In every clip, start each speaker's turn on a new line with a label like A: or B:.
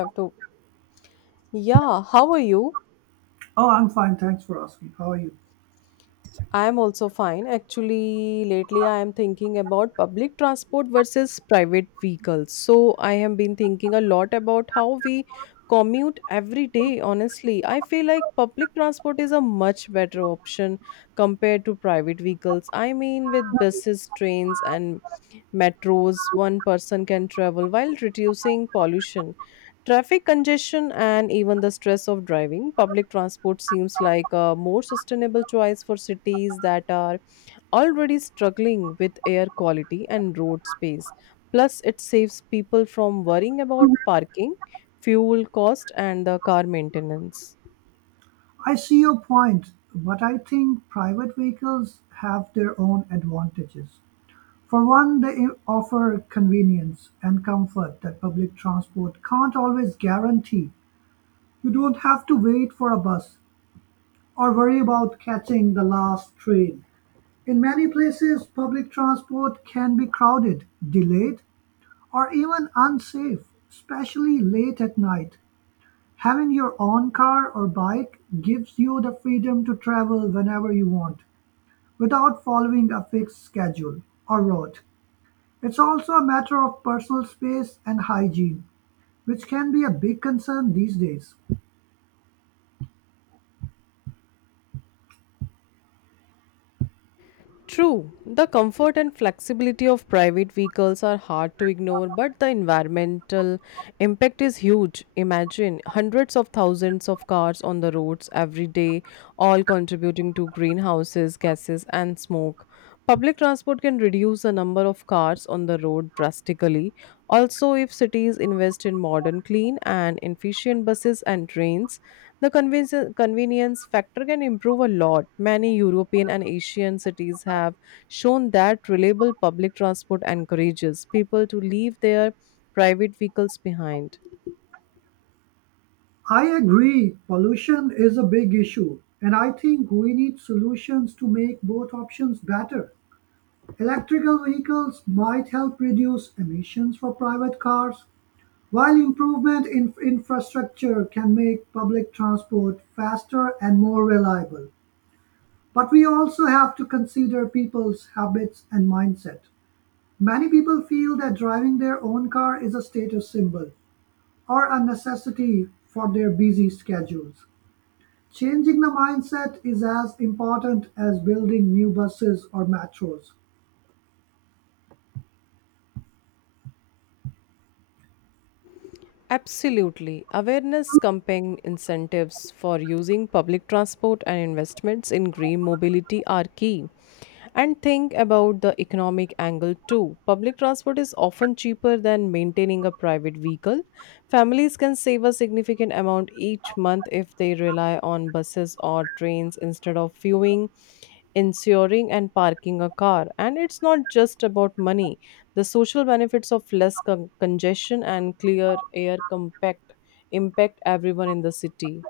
A: Have to. Yeah, how are you?
B: Oh, I'm fine. Thanks for asking. How are you?
A: I am also fine. Actually, lately I am thinking about public transport versus private vehicles. So I have been thinking a lot about how we commute every day. Honestly, I feel like public transport is a much better option compared to private vehicles. I mean, with buses, trains, and metros, one person can travel while reducing pollution. Traffic congestion and even the stress of driving, public transport seems like a more sustainable choice for cities that are already struggling with air quality and road space. Plus, it saves people from worrying about parking, fuel cost, and the car maintenance.
B: I see your point, but I think private vehicles have their own advantages. For one, they offer convenience and comfort that public transport can't always guarantee. You don't have to wait for a bus or worry about catching the last train. In many places, public transport can be crowded, delayed, or even unsafe, especially late at night. Having your own car or bike gives you the freedom to travel whenever you want, without following a fixed schedule or route. It's also a matter of personal space and hygiene, which can be a big concern these days.
A: True, the comfort and flexibility of private vehicles are hard to ignore, but the environmental impact is huge. Imagine hundreds of thousands of cars on the roads every day, all contributing to greenhouses, gases, and smoke. Public transport can reduce the number of cars on the road drastically. Also, if cities invest in modern, clean, and efficient buses and trains, the convenience factor can improve a lot. Many European and Asian cities have shown that reliable public transport encourages people to leave their private vehicles behind.
B: I agree, pollution is a big issue, and I think we need solutions to make both options better. Electrical vehicles might help reduce emissions for private cars, while improvement in infrastructure can make public transport faster and more reliable, but we also have to consider people's habits and mindset. Many people feel that driving their own car is a status symbol or a necessity for their busy schedules. Changing the mindset is as important as building new buses or metros.
A: Absolutely. Awareness campaign incentives for using public transport and investments in green mobility are key. And think about the economic angle too. Public transport is often cheaper than maintaining a private vehicle. Families can save a significant amount each month if they rely on buses or trains instead of fueling, insuring and parking a car. And it's not just about money. The social benefits of congestion and clear air compact impact everyone in the city.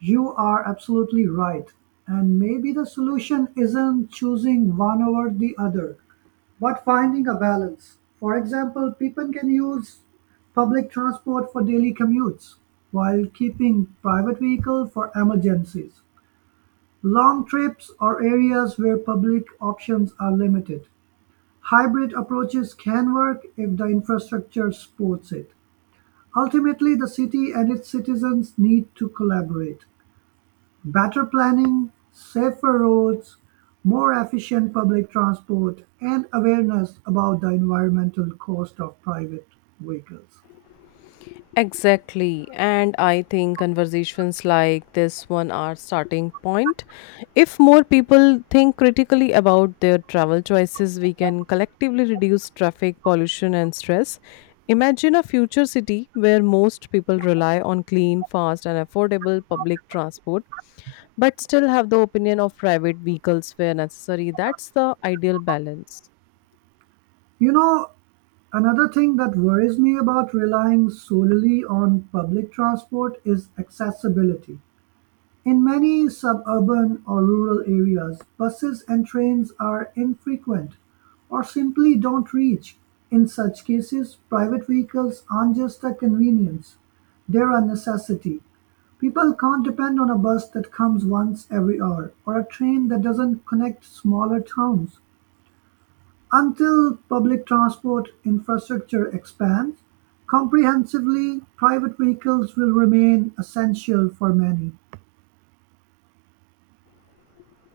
B: You are absolutely right, and maybe the solution isn't choosing one over the other, but finding a balance. For example, people can use public transport for daily commutes while keeping private vehicle for emergencies, long trips or areas where public options are limited. Hybrid approaches can work if the infrastructure supports it. Ultimately, the city and its citizens need to collaborate. Better planning, safer roads, more efficient public transport, and awareness about the environmental cost of private vehicles.
A: Exactly. And I think conversations like this one are starting point. If more people think critically about their travel choices, we can collectively reduce traffic pollution and stress. Imagine a future city where most people rely on clean, fast and affordable public transport but still have the opinion of private vehicles where necessary. That's the ideal balance.
B: You know, another thing that worries me about relying solely on public transport is accessibility. In many suburban or rural areas, buses and trains are infrequent, or simply don't reach. In such cases, private vehicles aren't just a convenience, they're a necessity. People can't depend on a bus that comes once every hour, or a train that doesn't connect smaller towns. Until public transport infrastructure expands comprehensively, private vehicles will remain essential for many.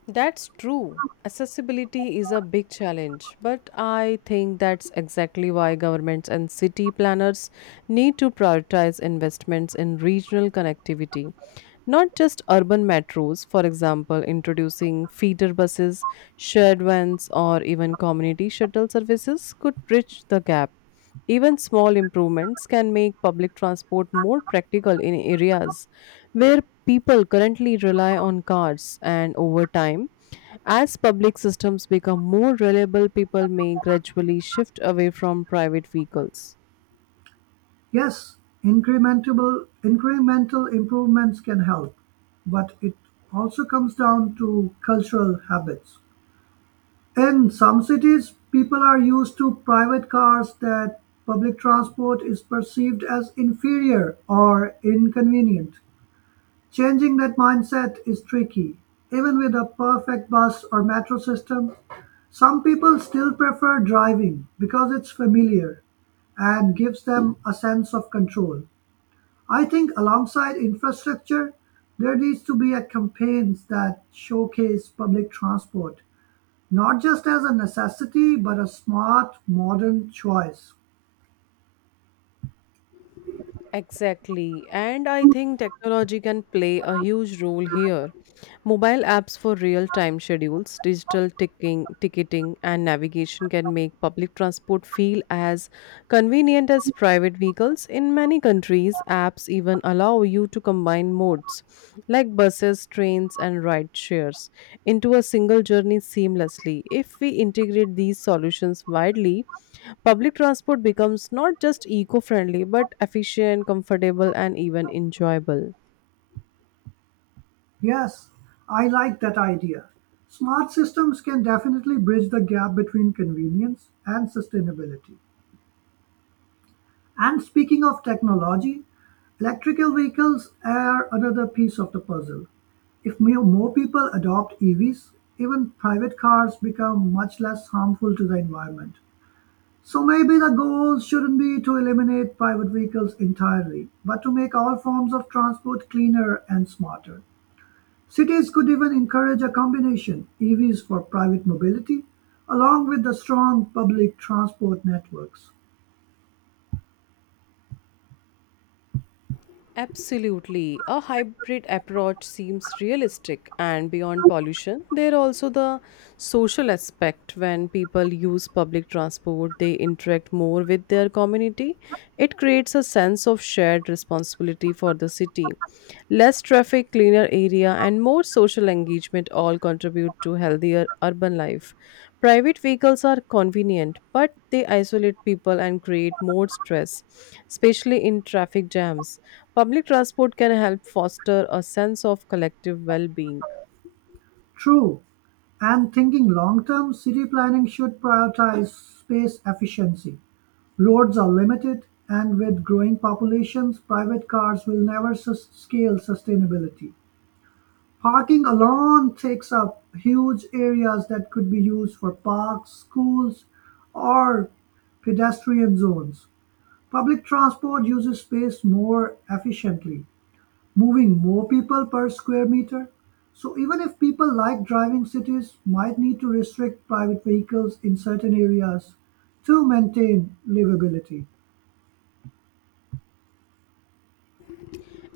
A: That's true. Accessibility is a big challenge, but I think that's exactly why governments and city planners need to prioritize investments in regional connectivity, not just urban metros, for example, introducing feeder buses, shared vans, or even community shuttle services could bridge the gap. Even small improvements can make public transport more practical in areas where people currently rely on cars, and over time, as public systems become more reliable, people may gradually shift away from private vehicles.
B: Yes, incrementable incremental improvements can help, but it also comes down to cultural habits. In some cities, people are used to private cars that public transport is perceived as inferior or inconvenient. Changing that mindset is tricky. Even with a perfect bus or metro system, some people still prefer driving because it's familiar and gives them a sense of control. I think alongside infrastructure, there needs to be a campaigns that showcase public transport, not just as a necessity, but a smart, modern choice.
A: Exactly. And I think technology can play a huge role here. Mobile apps for real time schedules, digital ticketing, and navigation can make public transport feel as convenient as private vehicles. In many countries, apps even allow you to combine modes like buses, trains, and ride shares into a single journey seamlessly. If we integrate these solutions widely, public transport becomes not just eco friendly but efficient, comfortable, and even enjoyable.
B: Yes, I like that idea. Smart systems can definitely bridge the gap between convenience and sustainability. And speaking of technology, electrical vehicles are another piece of the puzzle. If more people adopt EVs, even private cars become much less harmful to the environment. So maybe the goal shouldn't be to eliminate private vehicles entirely, but to make all forms of transport cleaner and smarter. Cities could even encourage a combination EVs for private mobility along with the strong public transport networks.
A: Absolutely. A hybrid approach seems realistic and beyond pollution. There are also the social aspect when people use public transport, they interact more with their community. It creates a sense of shared responsibility for the city. Less traffic, cleaner area, and more social engagement all contribute to healthier urban life. Private vehicles are convenient, but they isolate people and create more stress, especially in traffic jams. Public transport can help foster a sense of collective well being.
B: True. And thinking long term, city planning should prioritize space efficiency. Roads are limited, and with growing populations, private cars will never scale sustainability. Parking alone takes up huge areas that could be used for parks, schools, or pedestrian zones. Public transport uses space more efficiently, moving more people per square meter. So even if people like driving, cities might need to restrict private vehicles in certain areas to maintain livability.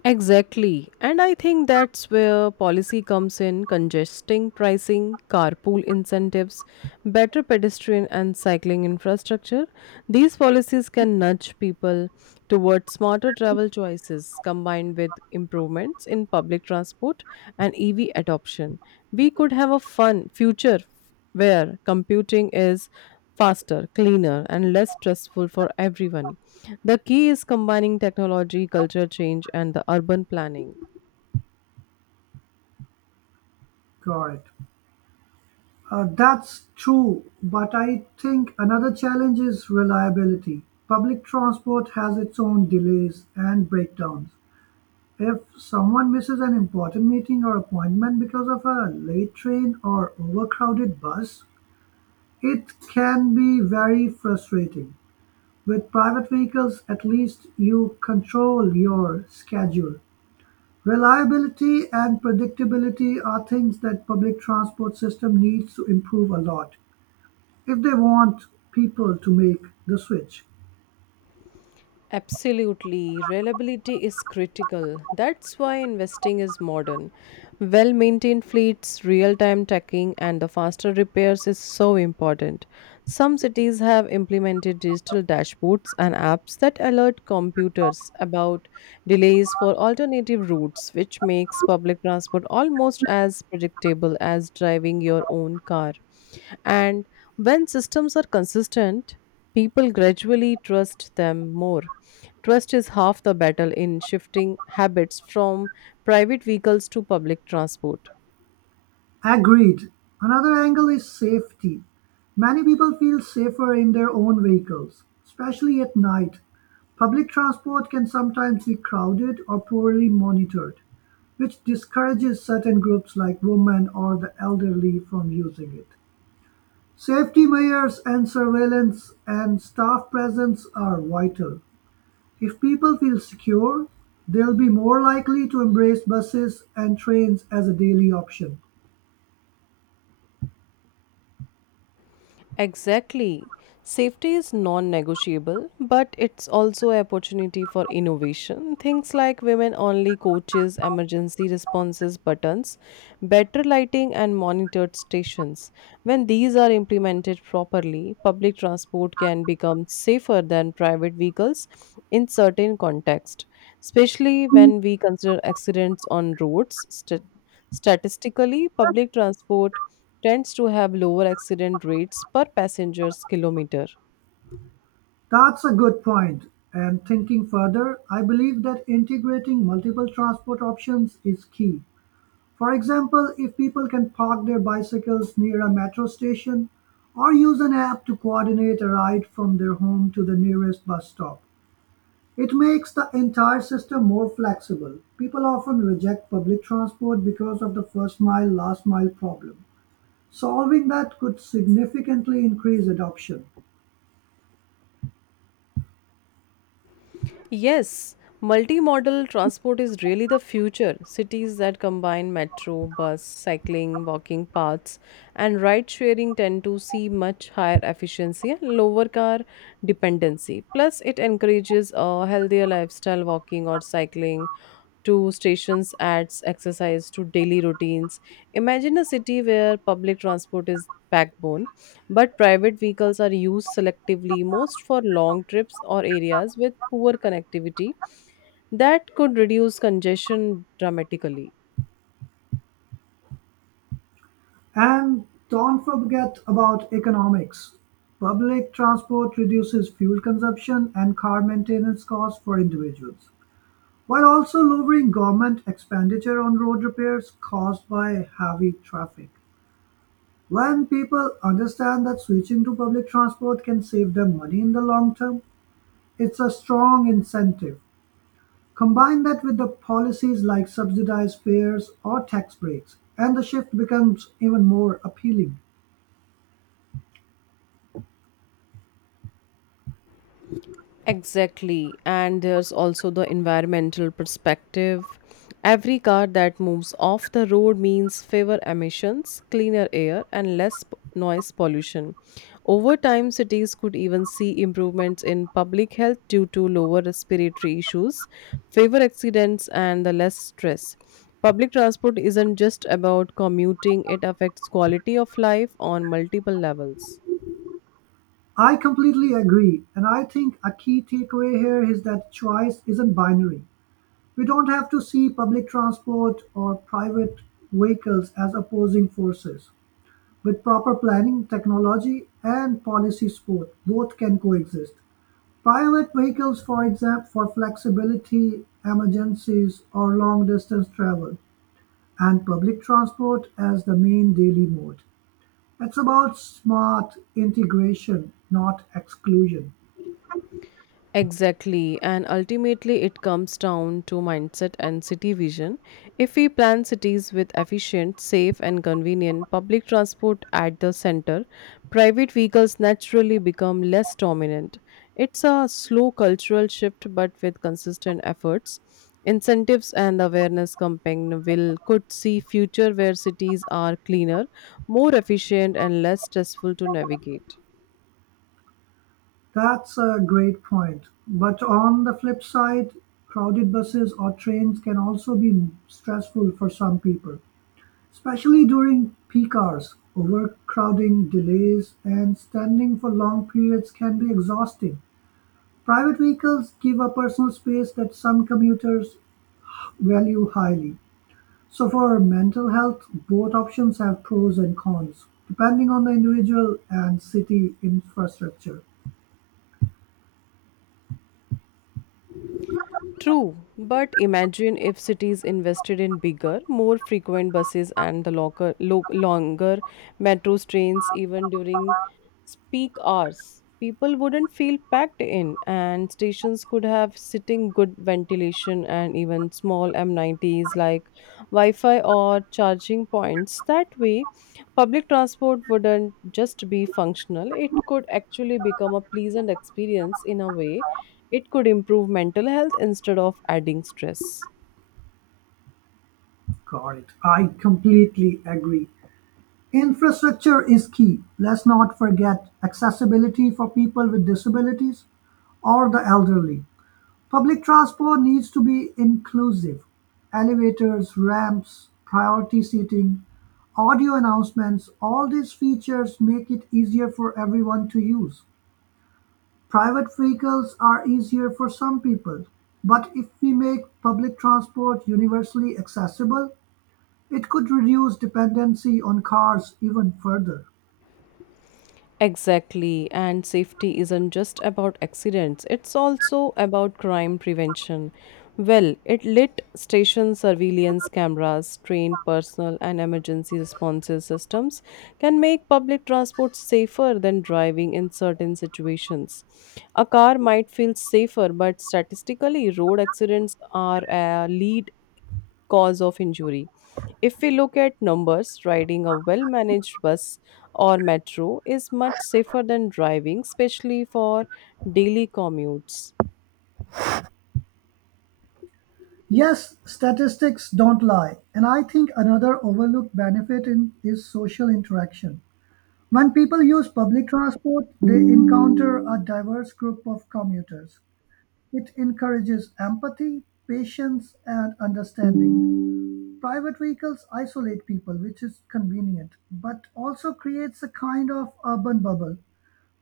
A: Exactly. And I think that's where policy comes in congesting pricing, carpool incentives, better pedestrian and cycling infrastructure. These policies can nudge people towards smarter travel choices combined with improvements in public transport and EV adoption. We could have a fun future where computing is faster, cleaner, and less stressful for everyone. The key is combining technology, culture change, and the urban planning.
B: Correct. That's true, but I think another challenge is reliability. Public transport has its own delays and breakdowns. If someone misses an important meeting or appointment because of a late train or overcrowded bus, it can be very frustrating. With private vehicles, at least you control your schedule. Reliability and predictability are things that public transport system needs to improve a lot if they want people to make the switch.
A: Absolutely. Reliability is critical. That's why investing is modern. Well maintained fleets, real time tracking, and the faster repairs is so important. Some cities have implemented digital dashboards and apps that alert computers about delays for alternative routes, which makes public transport almost as predictable as driving your own car. And when systems are consistent, people gradually trust them more. Trust is half the battle in shifting habits from private vehicles to public transport.
B: Agreed, another angle is safety. Many people feel safer in their own vehicles, especially at night. Public transport can sometimes be crowded or poorly monitored, which discourages certain groups like women or the elderly from using it. Safety measures and surveillance and staff presence are vital. If people feel secure, they'll be more likely to embrace buses and trains as a daily option.
A: Exactly. Safety is non negotiable, but it's also an opportunity for innovation. Things like women only coaches, emergency responses buttons, better lighting, and monitored stations. When these are implemented properly, public transport can become safer than private vehicles in certain contexts, especially when we consider accidents on roads. Statistically, public transport tends to have lower accident rates per passenger's kilometer.
B: That's a good point. And thinking further, I believe that integrating multiple transport options is key. For example, if people can park their bicycles near a metro station or use an app to coordinate a ride from their home to the nearest bus stop, it makes the entire system more flexible. People often reject public transport because of the first mile, last mile problem. Solving that could significantly increase adoption.
A: Yes, multimodal transport is really the future. Cities that combine metro, bus, cycling, walking paths, and ride sharing tend to see much higher efficiency and lower car dependency. Plus, it encourages a healthier lifestyle, walking or cycling to stations adds exercise to daily routines. Imagine a city where public transport is backbone but private vehicles are used selectively most for long trips or areas with poor connectivity. That could reduce congestion dramatically.
B: And don't forget about economics. Public transport reduces fuel consumption and car maintenance costs for individuals, while also lowering government expenditure on road repairs caused by heavy traffic. When people understand that switching to public transport can save them money in the long term, it's a strong incentive. Combine that with the policies like subsidized fares or tax breaks, and the shift becomes even more appealing.
A: Exactly. And there's also the environmental perspective. Every car that moves off the road means fewer emissions, cleaner air, and noise pollution. Over time, cities could even see improvements in public health due to lower respiratory issues, fewer accidents, and the less stress. Public transport isn't just about commuting, it affects quality of life on multiple levels.
B: I completely agree, and I think a key takeaway here is that choice isn't binary. We don't have to see public transport or private vehicles as opposing forces. With proper planning, technology, and policy support, both can coexist. Private vehicles, for example, for flexibility, emergencies, or long distance travel, and public transport as the main daily mode. It's about smart integration, not exclusion.
A: Exactly, and ultimately it comes down to mindset and city vision. If we plan cities with efficient, safe, and convenient public transport at the center, private vehicles naturally become less dominant. It's a slow cultural shift, but with consistent efforts, incentives, and awareness campaign will could see future where cities are cleaner, more efficient, and less stressful to navigate.
B: That's a great point. But on the flip side, crowded buses or trains can also be stressful for some people, especially during peak hours. Overcrowding, delays, and standing for long periods can be exhausting. Private vehicles give a personal space that some commuters value highly. So, for mental health, both options have pros and cons, depending on the individual and city infrastructure.
A: True, but imagine if cities invested in bigger, more frequent buses and the longer metro trains even during peak hours. People wouldn't feel packed in, and stations could have sitting good ventilation and even small M90s like Wi Fi or charging points. That way, public transport wouldn't just be functional, it could actually become a pleasant experience in a way it could improve mental health instead of adding stress.
B: Got it. I completely agree. Infrastructure is key. Let's not forget accessibility for people with disabilities or the elderly. Public transport needs to be inclusive. Elevators, ramps, priority seating, audio announcements, all these features make it easier for everyone to use. Private vehicles are easier for some people, but if we make public transport universally accessible, it could reduce dependency on cars even further.
A: Exactly, and safety isn't just about accidents, it's also about crime prevention. Well, it lit station surveillance cameras, trained personnel, and emergency responses systems can make public transport safer than driving in certain situations. A car might feel safer, but statistically, road accidents are a lead cause of injury. If we look at numbers, riding a well managed bus or metro is much safer than driving, especially for daily commutes.
B: Yes, statistics don't lie, and I think another overlooked benefit in is social interaction. When people use public transport, they encounter a diverse group of commuters. It encourages empathy, patience, and understanding. Private vehicles isolate people, which is convenient, but also creates a kind of urban bubble.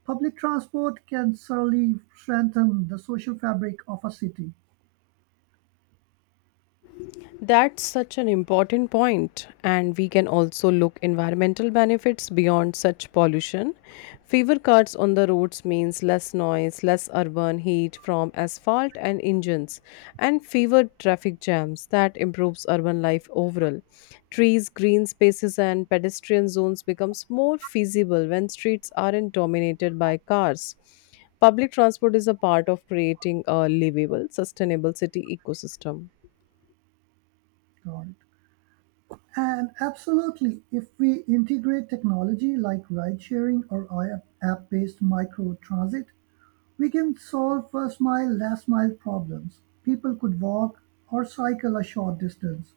B: Public transport can surely strengthen the social fabric of a city.
A: That's such an important point, and we can also look environmental benefits beyond such pollution. Fewer cars on the roads means less noise, less urban heat from asphalt and engines, and fewer traffic jams. That improves urban life overall. Trees, green spaces, and pedestrian zones becomes more feasible when streets aren't dominated by cars. Public transport is a part of creating a livable, sustainable city ecosystem.
B: Got it. And absolutely, if we integrate technology like ride sharing or app based micro transit, we can solve first mile, last mile problems. People could walk or cycle a short distance,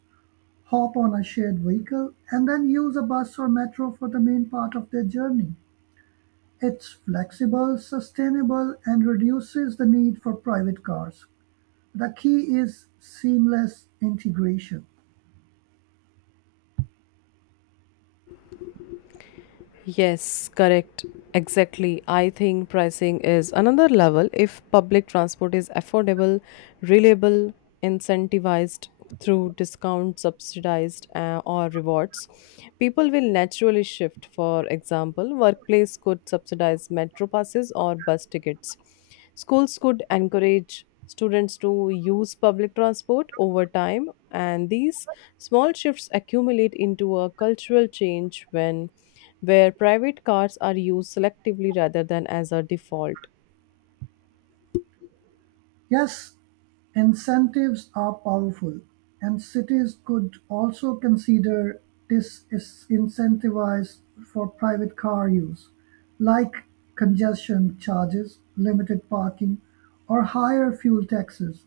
B: hop on a shared vehicle, and then use a bus or metro for the main part of their journey. It's flexible, sustainable, and reduces the need for private cars. The key is seamless integration.
A: Yes, correct. Exactly. I think pricing is another level if public transport is affordable, reliable, incentivized through discounts, subsidized, or rewards. People will naturally shift. For example, workplace could subsidize metro passes or bus tickets. Schools could encourage students to use public transport over time, and these small shifts accumulate into a cultural change when where private cars are used selectively rather than as a default.
B: Yes, incentives are powerful, and cities could also consider disincentives for private car use, like congestion charges, limited parking, or higher fuel taxes,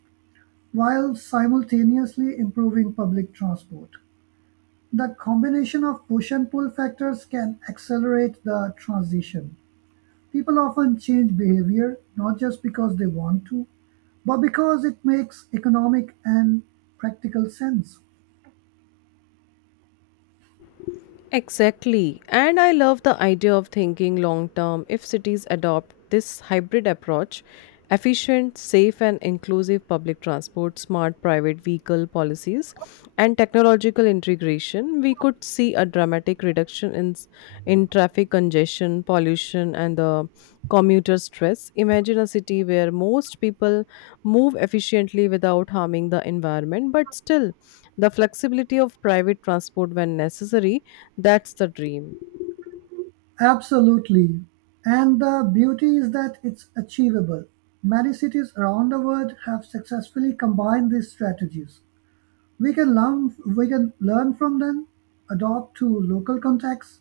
B: while simultaneously improving public transport. The combination of push and pull factors can accelerate the transition. People often change behavior not just because they want to, but because it makes economic and practical sense.
A: Exactly. And I love the idea of thinking long term if cities adopt this hybrid approach efficient, safe, and inclusive public transport, smart private vehicle policies, and technological integration, we could see a dramatic reduction in traffic congestion, pollution, and the commuter stress. Imagine a city where most people move efficiently without harming the environment, but still the flexibility of private transport when necessary, that's the dream.
B: Absolutely. And the beauty is that it's achievable. Many cities around the world have successfully combined these strategies. We can learn from them, adopt to local contexts,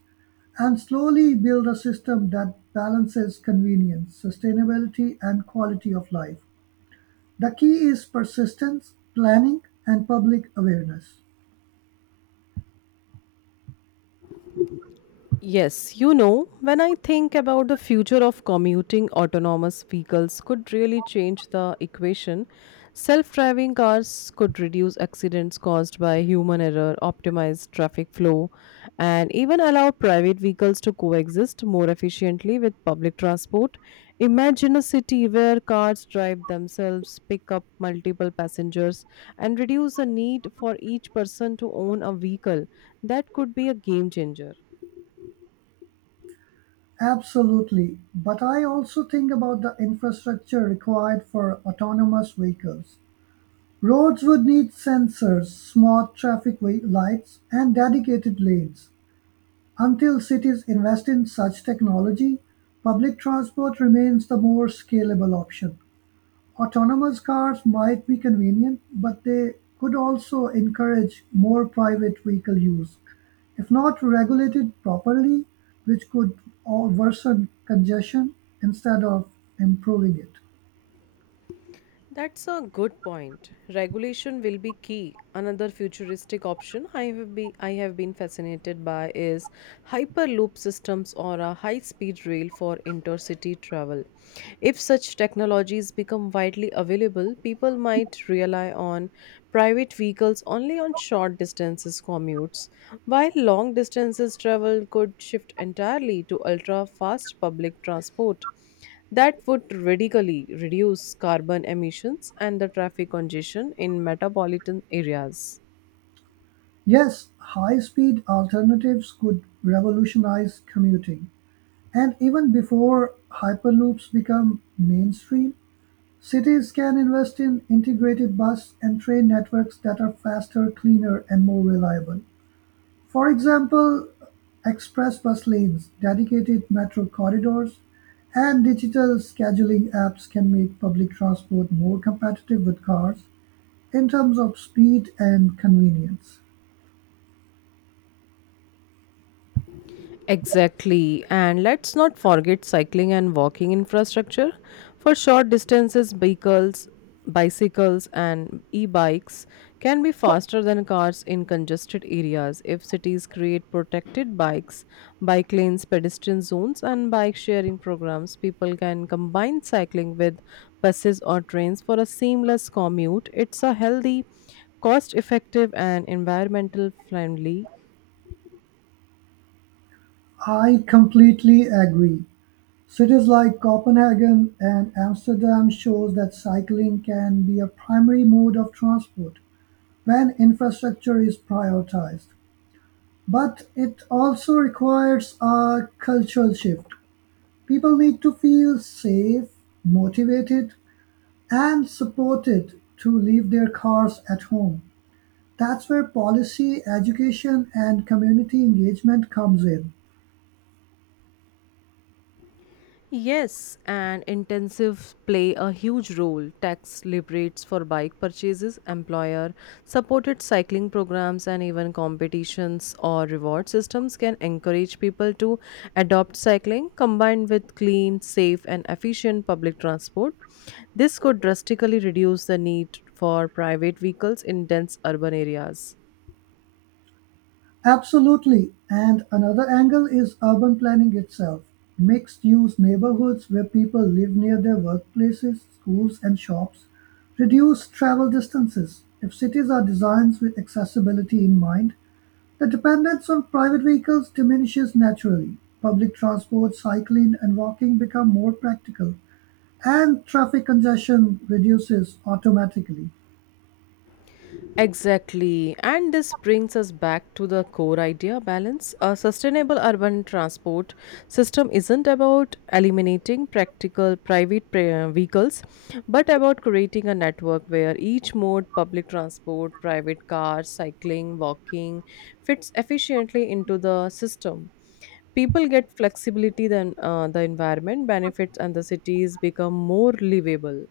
B: and slowly build a system that balances convenience, sustainability, and quality of life. The key is persistence, planning, and public awareness.
A: Yes, you know, when I think about the future of commuting, autonomous vehicles could really change the equation. Self driving cars could reduce accidents caused by human error, optimize traffic flow, and even allow private vehicles to coexist more efficiently with public transport. Out. Imagine a city where cars drive themselves, pick up multiple passengers, and reduce the need for each person to own a vehicle. That could be a game changer.
B: Absolutely. But I also think about the infrastructure required for autonomous vehicles. Roads would need sensors, smart traffic lights, and dedicated lanes. Until cities invest in such technology, public transport remains the more scalable option. Autonomous cars might be convenient, but they could also encourage more private vehicle use, if not regulated properly, which could all worsen congestion instead of improving it.
A: That's a good point. Regulation will be key. Another futuristic option I have been fascinated by is hyperloop systems or a high-speed rail for intercity travel. If such technologies become widely available, people might rely on private vehicles only on short distances commutes, while long distances travel could shift entirely to ultra-fast public transport. That would radically reduce carbon emissions and the traffic congestion in metropolitan areas.
B: Yes, high speed alternatives could revolutionize commuting. And even before Hyperloops become mainstream, cities can invest in integrated bus and train networks that are faster, cleaner, and more reliable. For example, express bus lanes, dedicated metro corridors, and digital scheduling apps can make public transport more competitive with cars in terms of speed and convenience.
A: Exactly. And let's not forget cycling and walking infrastructure for short distances vehicles, bicycles and e-bikes can be faster than cars in congested areas if cities create protected bikes bike lanes, pedestrian zones and bike sharing programs. People can combine cycling with buses or trains for a seamless commute. It's a healthy, cost effective and environmental friendly.
B: I completely agree. Cities like Copenhagen and Amsterdam shows that cycling can be a primary mode of transport when infrastructure is prioritized. But it also requires a cultural shift. People need to feel safe, motivated, and supported to leave their cars at home. That's where policy, education, and community engagement comes in.
A: Yes, and intensive play a huge role. Tax liberates for bike purchases, employer supported cycling programs, and even competitions or reward systems can encourage people to adopt cycling combined with clean, safe, and efficient public transport. This could drastically reduce the need for private vehicles in dense urban areas.
B: Absolutely. And another angle is urban planning itself. Mixed use neighborhoods where people live near their workplaces, schools, and shops reduce travel distances. If cities are designed with accessibility in mind, the dependence on private vehicles diminishes naturally, public transport, cycling and walking become more practical, and traffic congestion reduces automatically.
A: Exactly. And this brings us back to the core idea balance. A sustainable urban transport system isn't about eliminating vehicles, but about creating a network where each mode public transport, private cars, cycling, walking fits efficiently into the system. People get flexibility, the environment benefits, and the cities become more livable.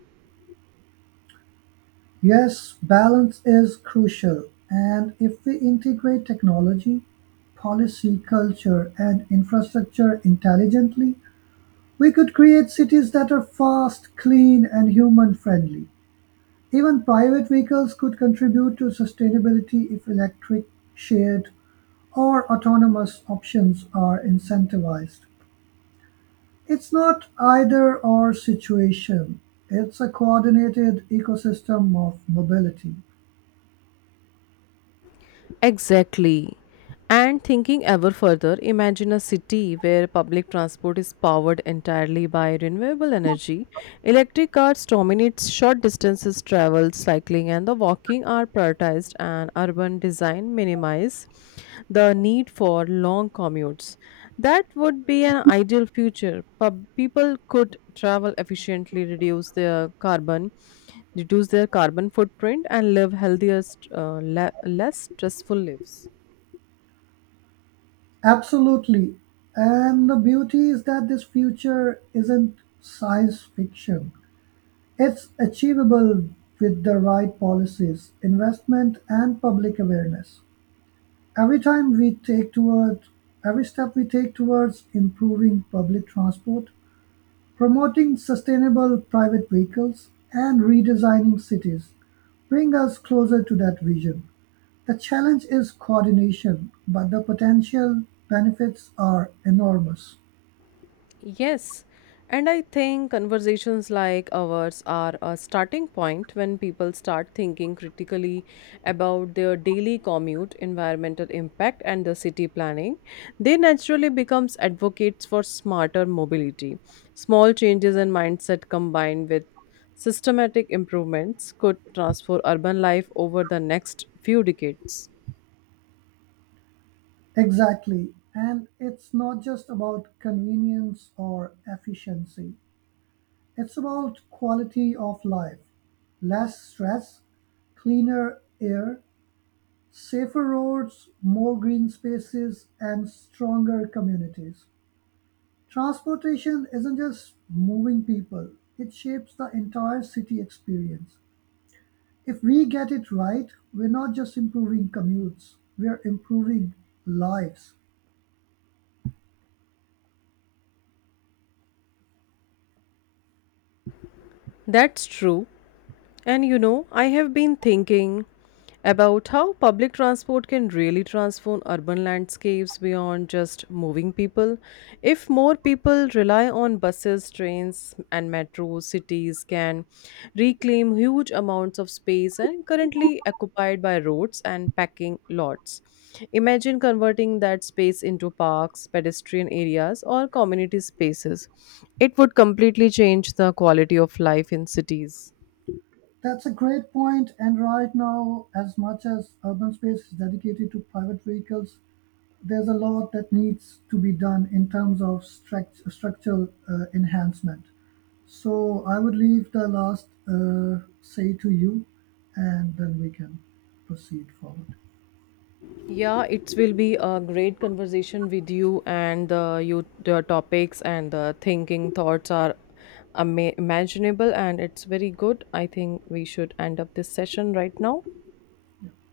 B: Yes, balance is crucial, and if we integrate technology, policy, culture, and infrastructure intelligently, we could create cities that are fast, clean, and human friendly. Even private vehicles could contribute to sustainability if electric, shared, or autonomous options are incentivized. It's not either or situation, it's a coordinated ecosystem of mobility.
A: Exactly. And thinking ever further, imagine a city where public transport is powered entirely by renewable energy. Electric cars dominate short distances travel, cycling, and the walking are prioritized, and urban design minimizes minimize the need for long commutes. That would be an ideal future. People could travel efficiently, carbon, reduce their carbon footprint, and live healthier, less stressful lives.
B: Absolutely. And the beauty is that this future isn't science fiction. It's achievable with the right policies, investment, and public awareness. Every time we take toward every step we take towards improving public transport, promoting sustainable private vehicles and redesigning cities bring us closer to that vision. The challenge is coordination, but the potential benefits are enormous.
A: Yes, and I think conversations like ours are a starting point when people start thinking critically about their daily commute, environmental impact, and the city planning. They naturally becomes advocates for smarter mobility. Small changes in mindset combined with systematic improvements could transform urban life over the next few decades.
B: Exactly. And it's not just about convenience or efficiency, it's about quality of life, less stress, cleaner air, safer roads, more green spaces, and stronger communities. Transportation isn't just moving people, it shapes the entire city experience. If we get it right, we're not just improving commutes, we're improving lives.
A: That's true. And you know, I have been thinking about how public transport can really transform urban landscapes beyond just moving people. If more people rely on buses, trains, and metros, cities can reclaim huge amounts of space and currently occupied by roads and packing lots. Imagine converting that space into parks, pedestrian areas, or community spaces. It would completely change the quality of life in cities.
B: That's a great point, and right now, as much as urban space is dedicated to private vehicles, there's a lot that needs to be done in terms of structural enhancement. So I would leave the last say to you, and then we can proceed forward.
A: Yeah, it will be a great conversation with you, and you the topics and the thinking thoughts are imaginable, and it's very good. I think we should end up this session right now.
B: Yeah.